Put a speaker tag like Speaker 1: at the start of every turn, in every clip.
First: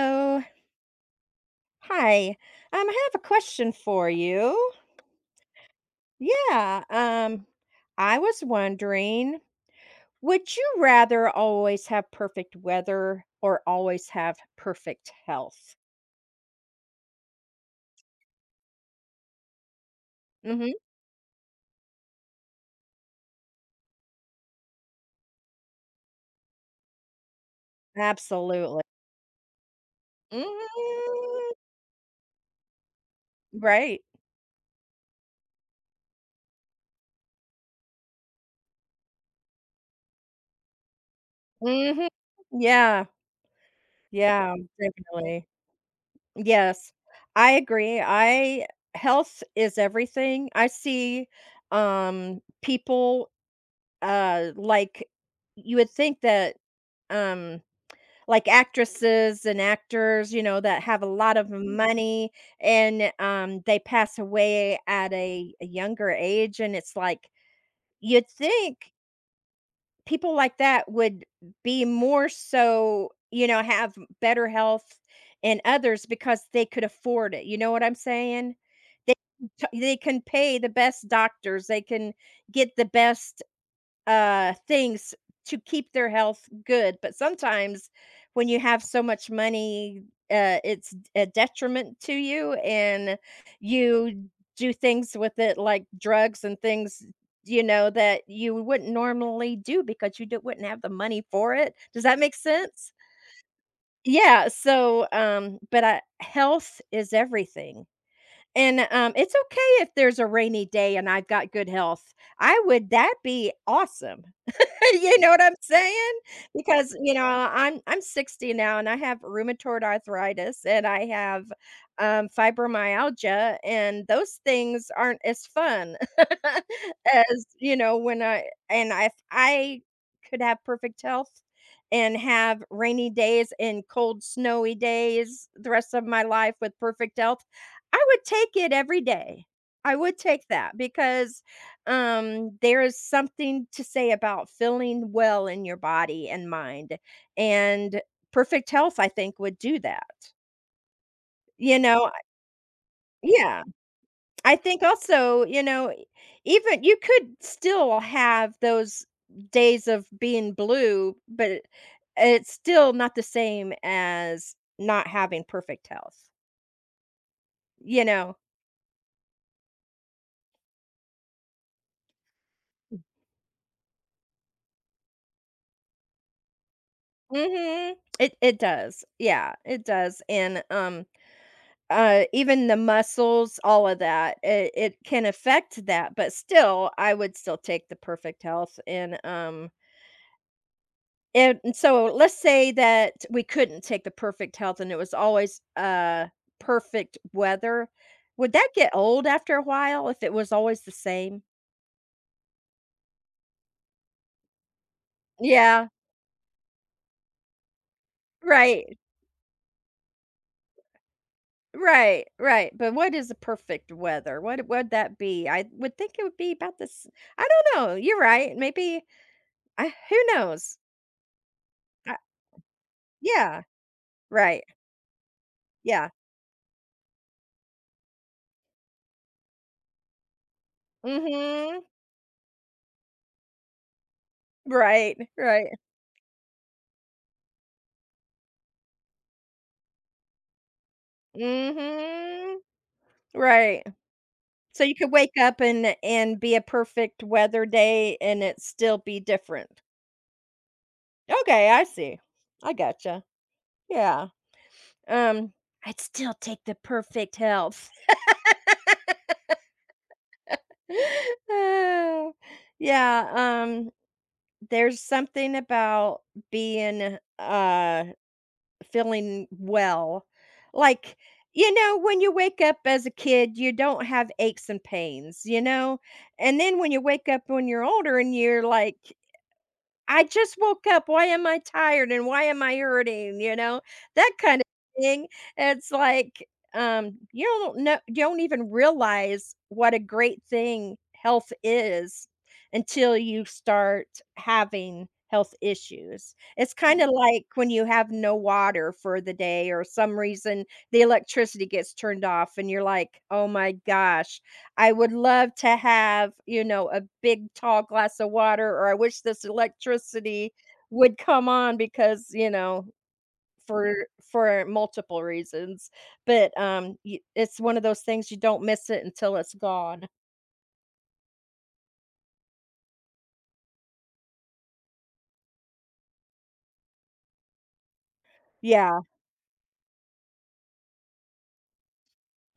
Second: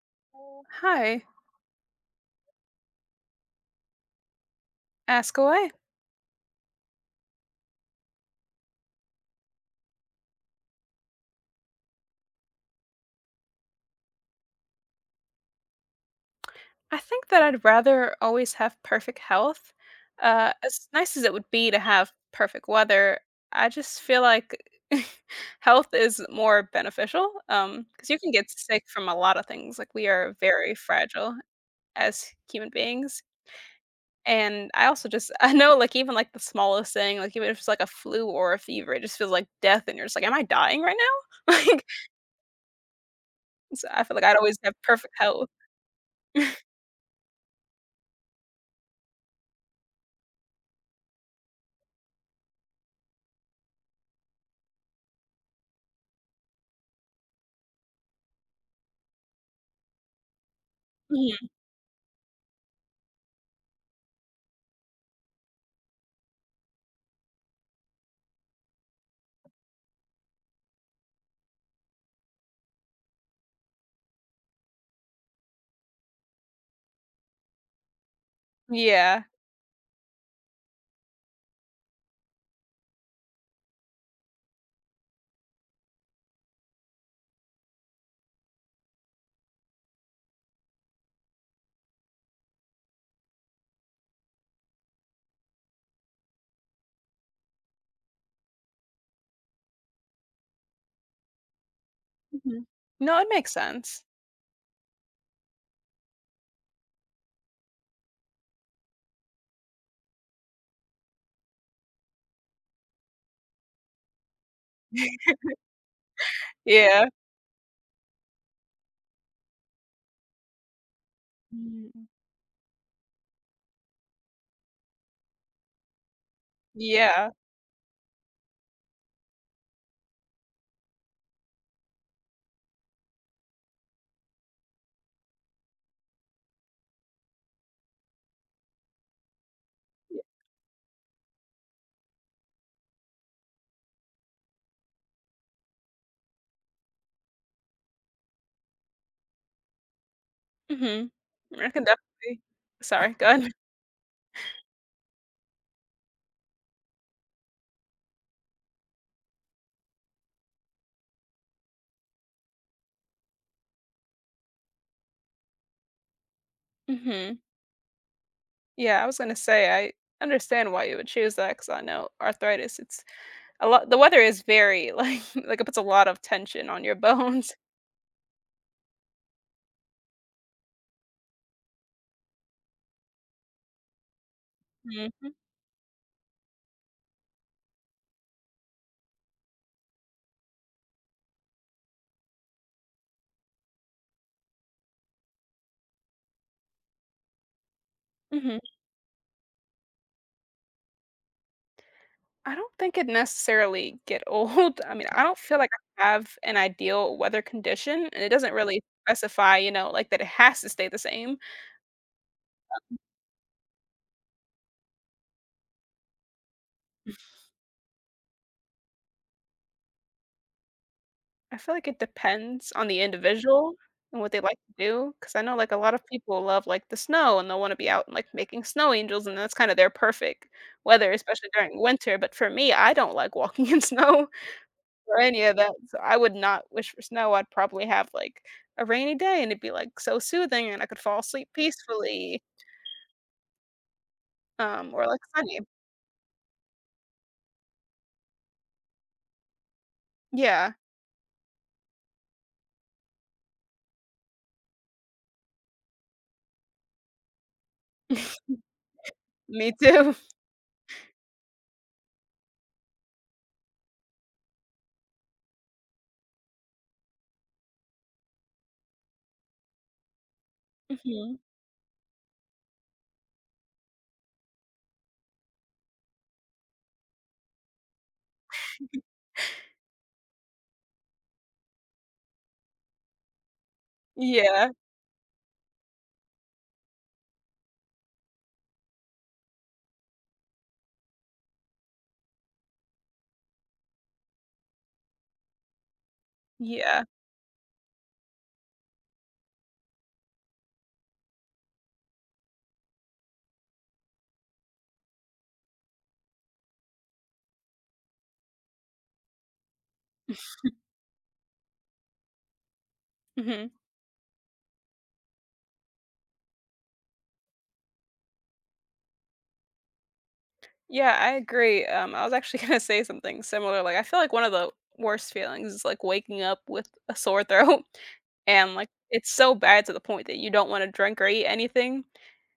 Speaker 1: Oh,
Speaker 2: Hi,
Speaker 1: hi. I have a question for you.
Speaker 2: ask away.
Speaker 1: Yeah. I was wondering, would you rather always have perfect weather or always have perfect health?
Speaker 2: I think that I'd rather always have perfect health.
Speaker 1: Mm-hmm.
Speaker 2: As nice as it would be to have perfect weather, I just feel like health is more beneficial because you can get
Speaker 1: Absolutely.
Speaker 2: sick from a lot of things. Like, we are very fragile
Speaker 1: hmm
Speaker 2: as human beings.
Speaker 1: Right.
Speaker 2: And I also just, I know, like, even like the smallest thing, like, even if it's like a flu or a fever, it just feels like death. And you're just like, am I dying right now?
Speaker 1: hmm Yeah.
Speaker 2: So I feel like I'd
Speaker 1: Yeah.
Speaker 2: always have perfect
Speaker 1: Definitely.
Speaker 2: health.
Speaker 1: Yes. I agree. I Health is everything. I see people Uh, like, you would think that, um, like actresses and actors, you know, that have a lot of
Speaker 2: Mhm.
Speaker 1: Mhm. money and, they pass away at a younger age, and it's like, you'd think people like that would be more so, you know, have better health and others because they could afford it, you know what I'm saying? They
Speaker 2: Yeah.
Speaker 1: t they can pay the best doctors, they can get the best things to keep their health good, but sometimes when you have so much money, it's a detriment to you, and you do things with it like drugs and things, you know, that you wouldn't normally do because you wouldn't have the money for it. Does that make
Speaker 2: Mhm.
Speaker 1: sense?
Speaker 2: No, it makes sense.
Speaker 1: Yeah, so but health is everything, and it's okay if there's a rainy day and I've got good health. I would, that be awesome. You know what I'm saying? Because,
Speaker 2: Yeah.
Speaker 1: you know, I'm 60 now and I have rheumatoid arthritis, and I have,
Speaker 2: Mm.
Speaker 1: fibromyalgia, and those things aren't as fun
Speaker 2: Yeah.
Speaker 1: as, you know, when I and I I could have perfect health and have rainy days and cold, snowy days the rest of my life with perfect health, I would take it every day. I would take that because there is something to say about feeling well in your body and mind, and perfect health, I think, would do that,
Speaker 2: Mhm. I
Speaker 1: you
Speaker 2: can
Speaker 1: know.
Speaker 2: definitely sorry, go ahead.
Speaker 1: Yeah, I think also, you know, even you could still have those days of being blue, but it's still not the same as not having perfect health,
Speaker 2: Mhm.
Speaker 1: you know.
Speaker 2: Yeah, I was gonna say, I understand why you would choose that because I know arthritis, it's a lot the weather is very, like like, it puts a lot of tension on your bones.
Speaker 1: Mhm. It does, yeah, it does. And even the muscles, all of that, it can
Speaker 2: Mhm,
Speaker 1: affect that, but still, I would still take the perfect health and so let's say that we couldn't take the perfect health and it was always, perfect weather. Would
Speaker 2: mhm.
Speaker 1: that get old after a while if it was always the same?
Speaker 2: I don't think it necessarily get old. I mean, I don't feel like
Speaker 1: Yeah,
Speaker 2: I have an ideal weather condition, and it doesn't really
Speaker 1: right,
Speaker 2: specify, you know, like, that it has to stay the same.
Speaker 1: right, right, but what is the perfect weather? What would that be? I would think it would be about this. I don't know, you're right, maybe I who knows?
Speaker 2: I feel like it
Speaker 1: I
Speaker 2: depends on the
Speaker 1: Yeah.
Speaker 2: individual and what they like
Speaker 1: Right.
Speaker 2: to do. Because I know, like, a lot of
Speaker 1: Yeah.
Speaker 2: people love, like, the snow, and they'll wanna be out and, like, making snow angels, and that's kinda their perfect weather, especially during
Speaker 1: Mhm.
Speaker 2: winter, but for me, I don't like walking in snow
Speaker 1: Right,
Speaker 2: or any of
Speaker 1: right.
Speaker 2: that, so I would not wish for snow, I'd probably have, like, a rainy day, and it'd be, like, so soothing, and I could fall asleep peacefully,
Speaker 1: Mhm. Right. So you
Speaker 2: or,
Speaker 1: could
Speaker 2: like,
Speaker 1: wake up
Speaker 2: sunny.
Speaker 1: and be a perfect weather day and it still be different.
Speaker 2: Yeah.
Speaker 1: Okay, I see. I gotcha. Yeah. Um, I'd still take the perfect health.
Speaker 2: Me too.
Speaker 1: Oh, yeah, um, there's something about being, feeling well. Like,
Speaker 2: Mhm.
Speaker 1: you know, when you wake up as a kid, you don't have aches and pains, you know? And then when you wake up when you're older and you're like, I just woke up, why am I tired and why am I hurting, you know? That kind
Speaker 2: Yeah.
Speaker 1: of thing. It's like, you don't know, you don't even realize what a great thing health is until you start having health issues. It's kind
Speaker 2: Yeah.
Speaker 1: of like when you have no water for the day, or some reason the electricity gets turned off and you're like, "Oh my gosh, I would love to have, you know, a big tall glass of water, or I wish this electricity would come on because, you know,
Speaker 2: Mhm.
Speaker 1: for for multiple reasons." But, y it's one of those things, you don't miss it until it's gone.
Speaker 2: Yeah, I agree. I was actually gonna say something similar. Like, I feel like one of the worst feelings is like waking up with a sore throat, and like
Speaker 1: Yeah,
Speaker 2: it's so bad to the point that you don't want to drink or eat anything.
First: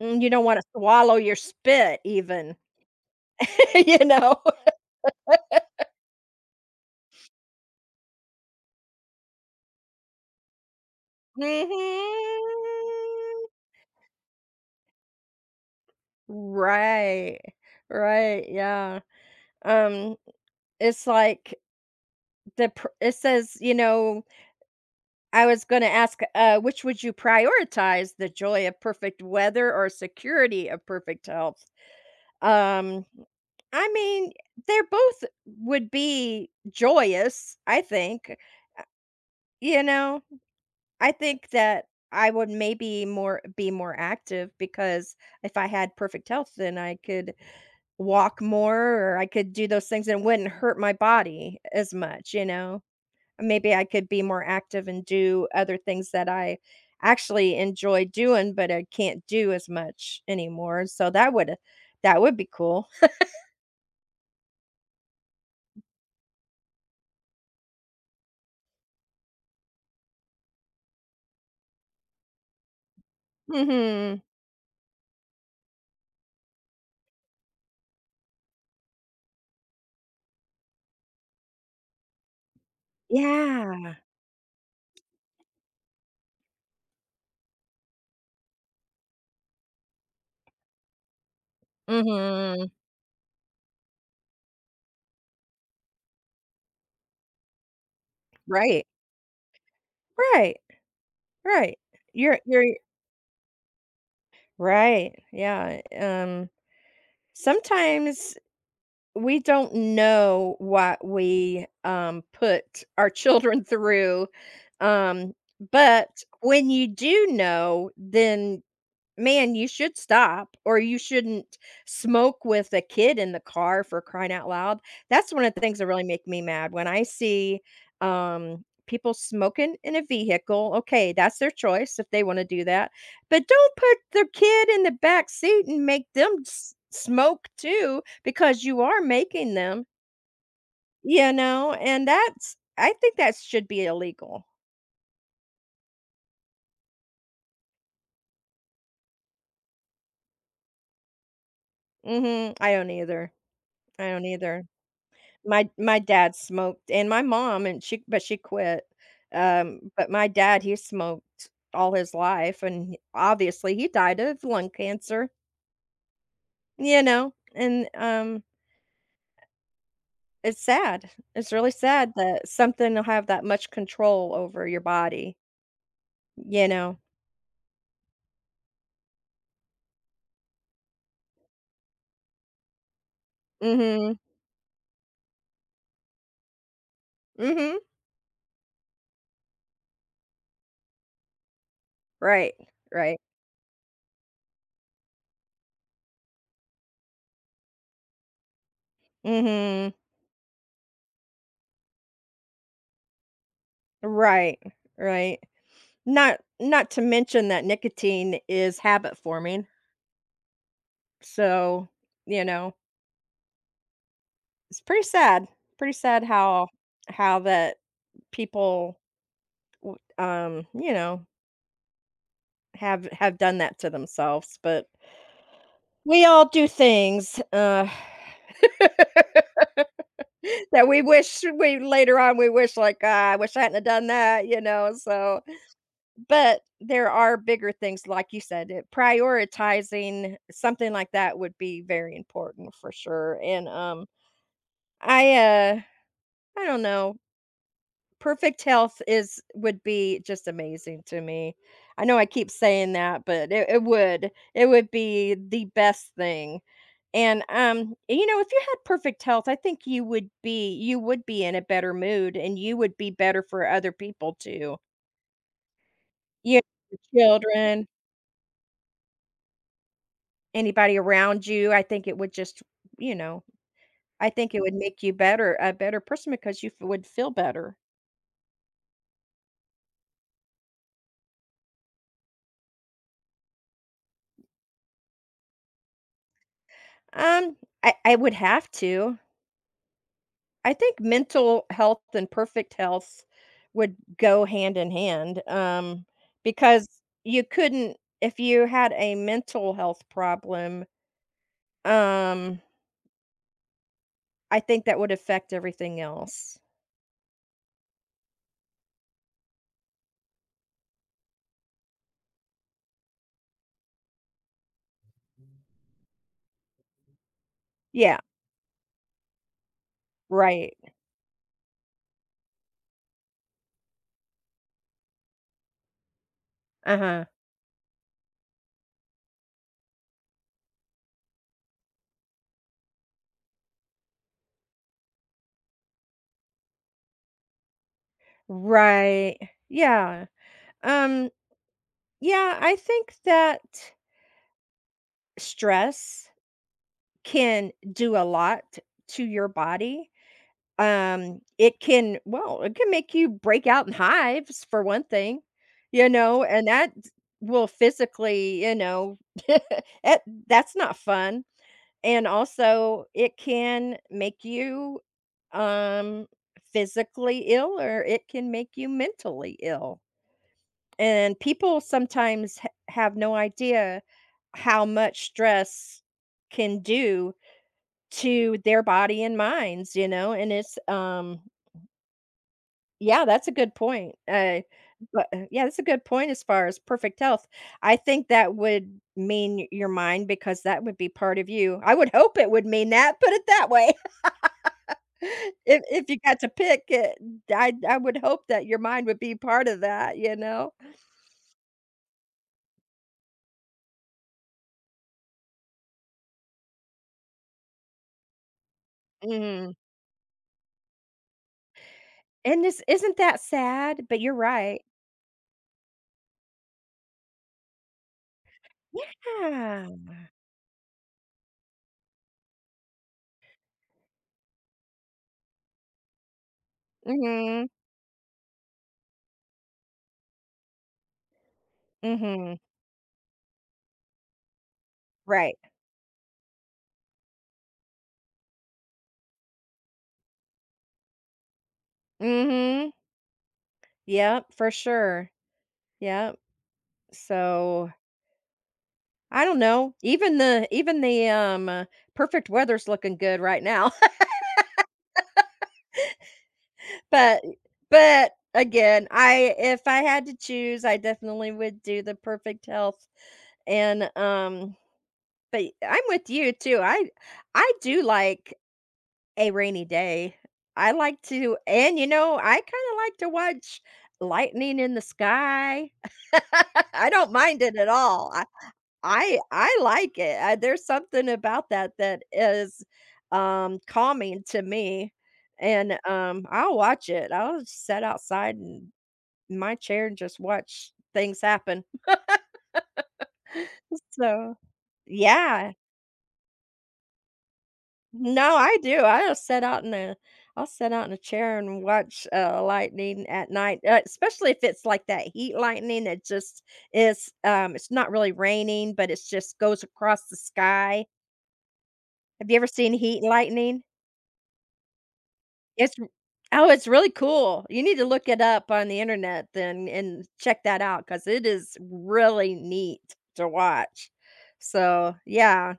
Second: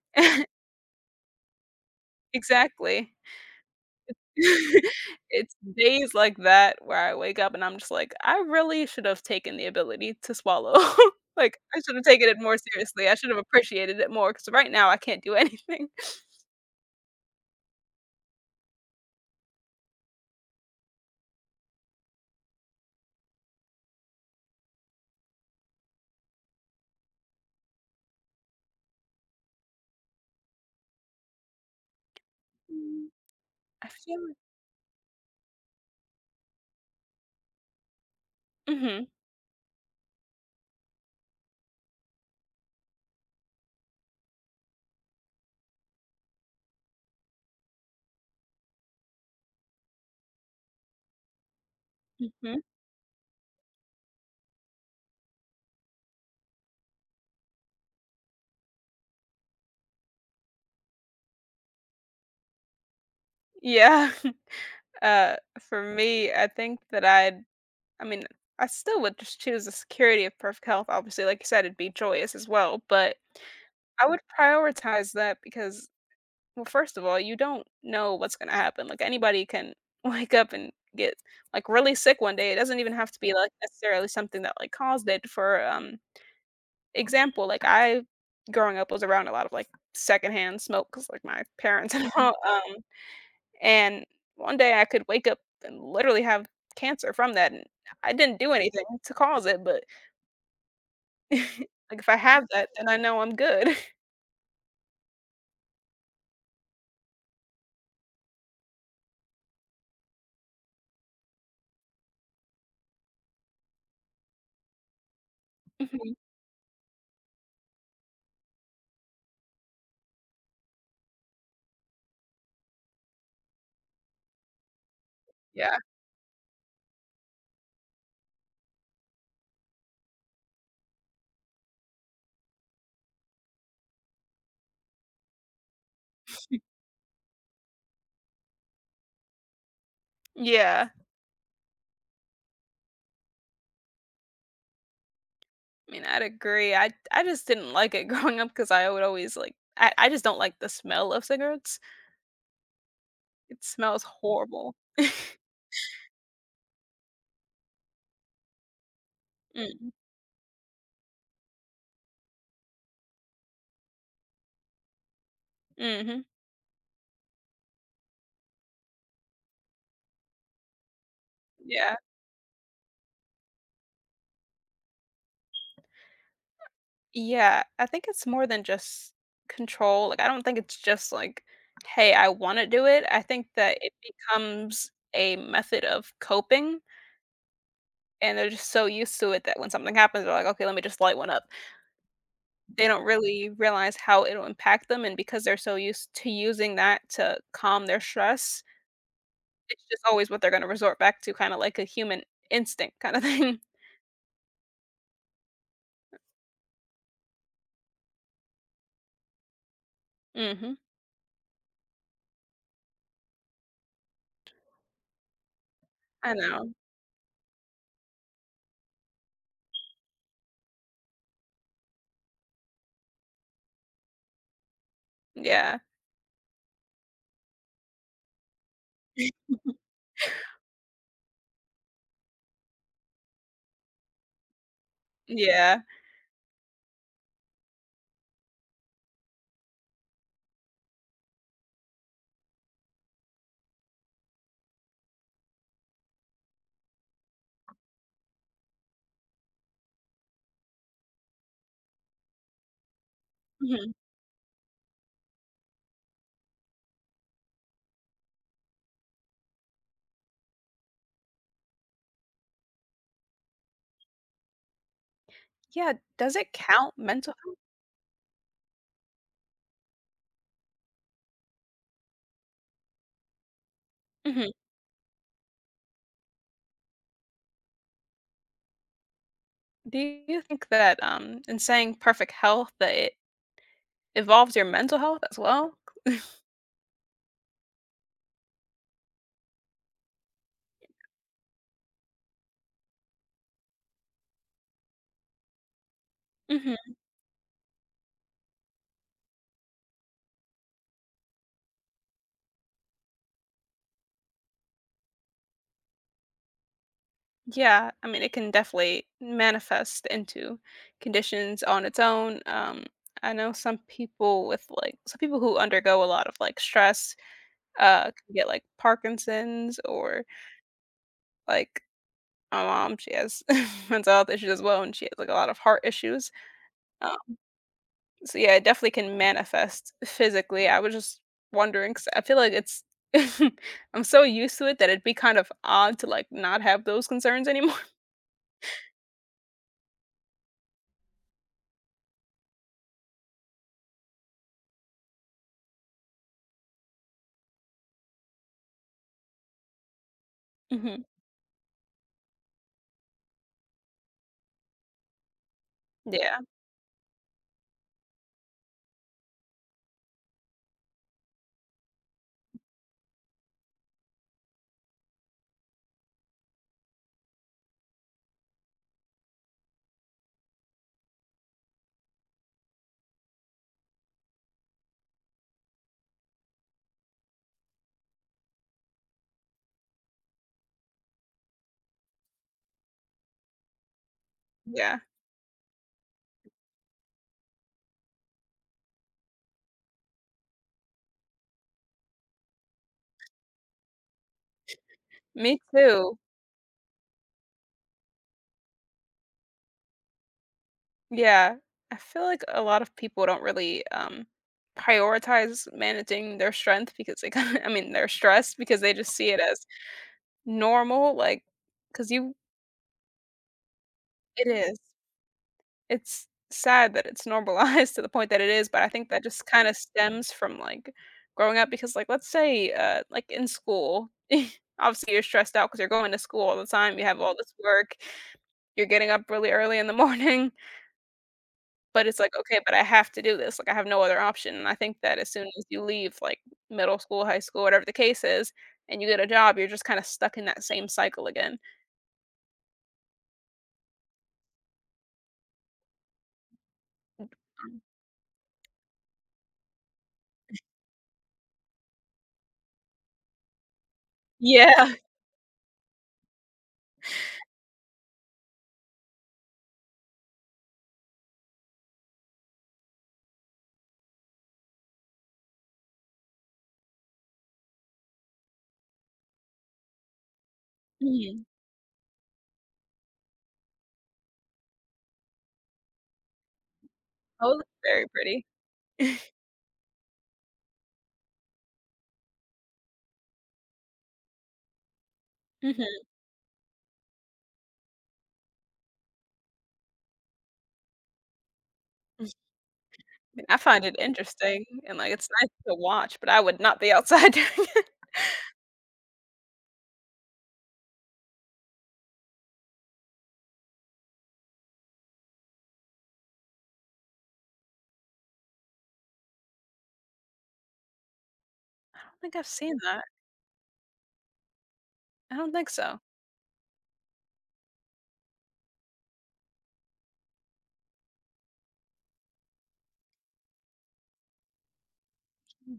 Speaker 1: and you don't wanna swallow your spit even,
Speaker 2: Exactly.
Speaker 1: you know?
Speaker 2: It's days like that where I wake up and I'm just like, I really should have taken the ability to swallow. Like, I should have taken it more seriously. I should have
Speaker 1: Mhm.
Speaker 2: appreciated it more because right now I can't do anything.
Speaker 1: Right, right, yeah. Um, it's like the pr it says, you know, I was gonna ask, which would you prioritize, the joy of perfect weather or security of perfect health? Um,
Speaker 2: Mm, I
Speaker 1: I
Speaker 2: feel.
Speaker 1: mean,
Speaker 2: Like,
Speaker 1: they're both would be joyous, I think. Uh,
Speaker 2: mm-hmm.
Speaker 1: You know, I think that I would maybe more be more active because if I had perfect health, then I could walk more, or I could do those things and it wouldn't hurt my body as much, you
Speaker 2: Mm-hmm.
Speaker 1: know. Maybe I could be more active and do other things that I actually enjoy doing, but I can't do as much anymore. So that would be cool.
Speaker 2: Yeah. For me, I think that I mean, I still would just choose the security of perfect health. Obviously, like you said, it'd be joyous as well, but I would
Speaker 1: Mhm.
Speaker 2: prioritize that because, well, first of all, you don't know what's going to happen. Like, anybody can wake up and get like really sick one day. It doesn't even have to be like
Speaker 1: Yeah.
Speaker 2: necessarily something that like caused it. For example, like I growing up was around a lot of like secondhand smoke because like my parents and all.
Speaker 1: Mhm.
Speaker 2: And one day I could wake up and literally have cancer from that, and I didn't do anything
Speaker 1: Right.
Speaker 2: to cause it, but,
Speaker 1: Right.
Speaker 2: like,
Speaker 1: Right.
Speaker 2: if I
Speaker 1: You're
Speaker 2: have
Speaker 1: you're
Speaker 2: that, then I know I'm good.
Speaker 1: right. Yeah. Sometimes we don't know what we put our children through. Um,
Speaker 2: Mhm.
Speaker 1: but when you do know, then man, you should stop, or you shouldn't smoke with a kid in the car for crying out loud. That's one of the
Speaker 2: Yeah.
Speaker 1: things that really make me mad when I see, people smoking in a vehicle. Okay, that's their choice if they wanna do that, but don't put their kid in the back seat and make them s smoke too, because you are making them,
Speaker 2: Yeah.
Speaker 1: you know, and that's I think that should be illegal.
Speaker 2: I mean, I'd agree. I just didn't like it growing up because I would always, like I just don't like the smell of cigarettes.
Speaker 1: Mhm. I don't either.
Speaker 2: It smells
Speaker 1: I don't either.
Speaker 2: horrible.
Speaker 1: My dad smoked and my mom, and she but she quit.
Speaker 2: Mm.
Speaker 1: But my dad, he smoked all his life, and obviously he died of lung cancer,
Speaker 2: Mhm.
Speaker 1: you know, and, it's sad. It's really
Speaker 2: Yeah.
Speaker 1: sad that something will have that much control over your body, you know?
Speaker 2: Yeah, I think it's more than just control, like, I don't think it's just like, "Hey, I wanna do it." I think that it
Speaker 1: Mhm.
Speaker 2: becomes a method of coping,
Speaker 1: Mhm.
Speaker 2: and they're just so used to it that when something happens, they're like, "Okay, let me just light one up."
Speaker 1: Right.
Speaker 2: They don't
Speaker 1: Right.
Speaker 2: really realize how it'll impact them, and because they're so used to using that to calm their stress, it's
Speaker 1: Mhm.
Speaker 2: just always what they're gonna resort back to, kinda like a human instinct kinda thing.
Speaker 1: Right. Right. Not not to mention that nicotine is habit forming.
Speaker 2: Mhm.
Speaker 1: So, you know, it's pretty sad. Pretty sad
Speaker 2: I know.
Speaker 1: how that people w you know, have done that to themselves, but
Speaker 2: Yeah.
Speaker 1: we all do things, that we wish we, later on, we wish, like, "Ah, I wish I hadn't have done that," you know, so
Speaker 2: Yeah.
Speaker 1: but there are bigger things, like you said, it prioritizing something like that would be very important for sure, and, I, uh, I don't know. Perfect health is would be just amazing to me. I know I keep saying that, but it
Speaker 2: Mhm.
Speaker 1: would. It would be the best thing. And, you know, if you had perfect health, I think you would be in a better mood, and you would be better for other people too.
Speaker 2: Yeah, does it
Speaker 1: You
Speaker 2: count
Speaker 1: your
Speaker 2: mental health?
Speaker 1: children, anybody around you, I think it would just, you know, I
Speaker 2: Mhm.
Speaker 1: think it would make you better a better person because you f would feel better.
Speaker 2: Do you think that in saying perfect health that it involves your mental health as well?
Speaker 1: Um, I would have to. I think mental health and perfect health would go hand in hand, because
Speaker 2: Hmm.
Speaker 1: you couldn't if you had a mental health problem, um, I think that would affect everything else.
Speaker 2: Yeah, I mean it can definitely manifest into conditions on its own. I know some people with like some people who undergo a lot of like stress
Speaker 1: Yeah,
Speaker 2: can get like Parkinson's or
Speaker 1: right.
Speaker 2: like my mom she has mental health issues as well and she has like a lot of heart issues.
Speaker 1: Uh-huh.
Speaker 2: So yeah, it definitely can manifest physically. I was just wondering because I feel like it's I'm so used to it that it'd be kind of odd to like not have those concerns anymore.
Speaker 1: Right. Yeah. Um, yeah, I think that stress can do a lot to your body.
Speaker 2: Mhm.
Speaker 1: It can well, it can make you break out in hives for one thing, you
Speaker 2: Yeah,
Speaker 1: know, and that will physically, you know, that that's not fun. And also it can make you um physically ill, or it can make you mentally ill. And people sometimes have no idea how much stress can do to their body and minds, you know, and it's yeah, that's a good point.
Speaker 2: yeah.
Speaker 1: But yeah, that's a good point as far as perfect health. I think that would mean your mind because that would be part of you. I would hope it would mean that. Put it that way.
Speaker 2: Me
Speaker 1: If you
Speaker 2: too.
Speaker 1: got to pick it, I would hope that your mind would be part of that. You know.
Speaker 2: Yeah. I feel like a lot of people don't really prioritize managing their strength because they kind of I mean, they're stressed because they just see it as
Speaker 1: Mm.
Speaker 2: normal, like, because you
Speaker 1: And this isn't that sad, but you're
Speaker 2: it is.
Speaker 1: right.
Speaker 2: It's sad that it's normalized to the point that it is, but I think that just kinda
Speaker 1: Yeah.
Speaker 2: stems from, like, growing up because, like, let's say, like, in school, obviously, you're stressed out because 'cause you're going to school all the time, you have all this
Speaker 1: Mhm.
Speaker 2: work, you're getting up really early in the morning, but it's like,
Speaker 1: Mhm.
Speaker 2: "Okay, but I have to do this, like, I have no other option," and I think that as soon
Speaker 1: Right.
Speaker 2: as you leave, like, middle school, high school, whatever the case is, and you get a job, you're just kinda stuck in that same cycle again.
Speaker 1: Mhm. Yep. For sure. Yep. So I don't know. Even the, perfect weather's looking good right now,
Speaker 2: Yeah.
Speaker 1: but but again, I if I had to choose, I definitely would do the perfect health and, but I'm with you too. I do like a rainy day. I like
Speaker 2: Mhm.
Speaker 1: to, and, you know, I kinda like to watch lightning in the sky. I don't
Speaker 2: Oh,
Speaker 1: mind
Speaker 2: that's
Speaker 1: it at
Speaker 2: very
Speaker 1: all.
Speaker 2: pretty.
Speaker 1: I like it. I there's something about that that is, calming to me,
Speaker 2: Mhm.
Speaker 1: and, I'll watch it. I'll just sit outside and in my chair and just watch things happen.
Speaker 2: I find it
Speaker 1: So
Speaker 2: interesting and, like, it's nice
Speaker 1: yeah.
Speaker 2: to watch, but I would not be outside during it.
Speaker 1: No, I do. I'll sit out in a I'll sit out in a chair and watch, lightning at night, especially if it's like that heat lightning. It just is, it's not really raining, but it's just goes across the sky.
Speaker 2: I don't think I've
Speaker 1: Have you ever
Speaker 2: seen
Speaker 1: seen
Speaker 2: that.
Speaker 1: heat lightning?
Speaker 2: I don't think
Speaker 1: It's
Speaker 2: so.
Speaker 1: r oh, it's really cool. You need to look it up on the Internet, then, and check that out because it is really neat to watch. So, yeah.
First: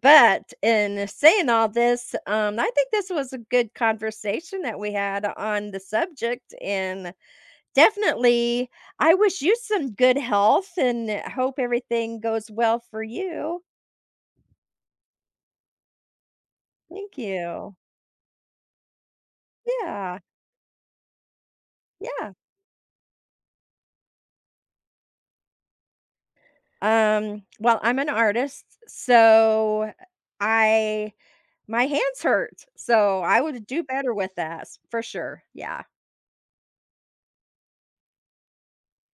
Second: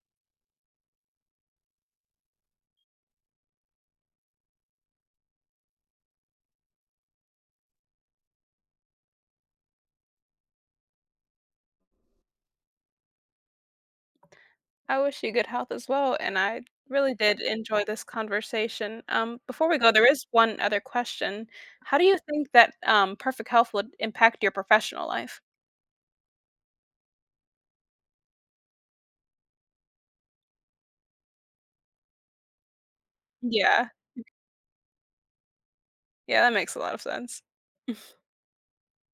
Speaker 1: But in saying all this, I think this was a good conversation that we had on the subject, and definitely, I wish you some good health and hope everything goes well for you.
Speaker 2: I wish you good health as well, and I really
Speaker 1: Thank
Speaker 2: did
Speaker 1: you.
Speaker 2: enjoy this conversation. Before we go, there
Speaker 1: Yeah.
Speaker 2: is one other question. How do you
Speaker 1: Yeah.
Speaker 2: think that, perfect health would impact your professional life?
Speaker 1: Well, I'm an artist, so I my hands hurt, so I would do
Speaker 2: Yeah.
Speaker 1: better with that, s for sure, yeah.
Speaker 2: Yeah, that makes a lot of sense.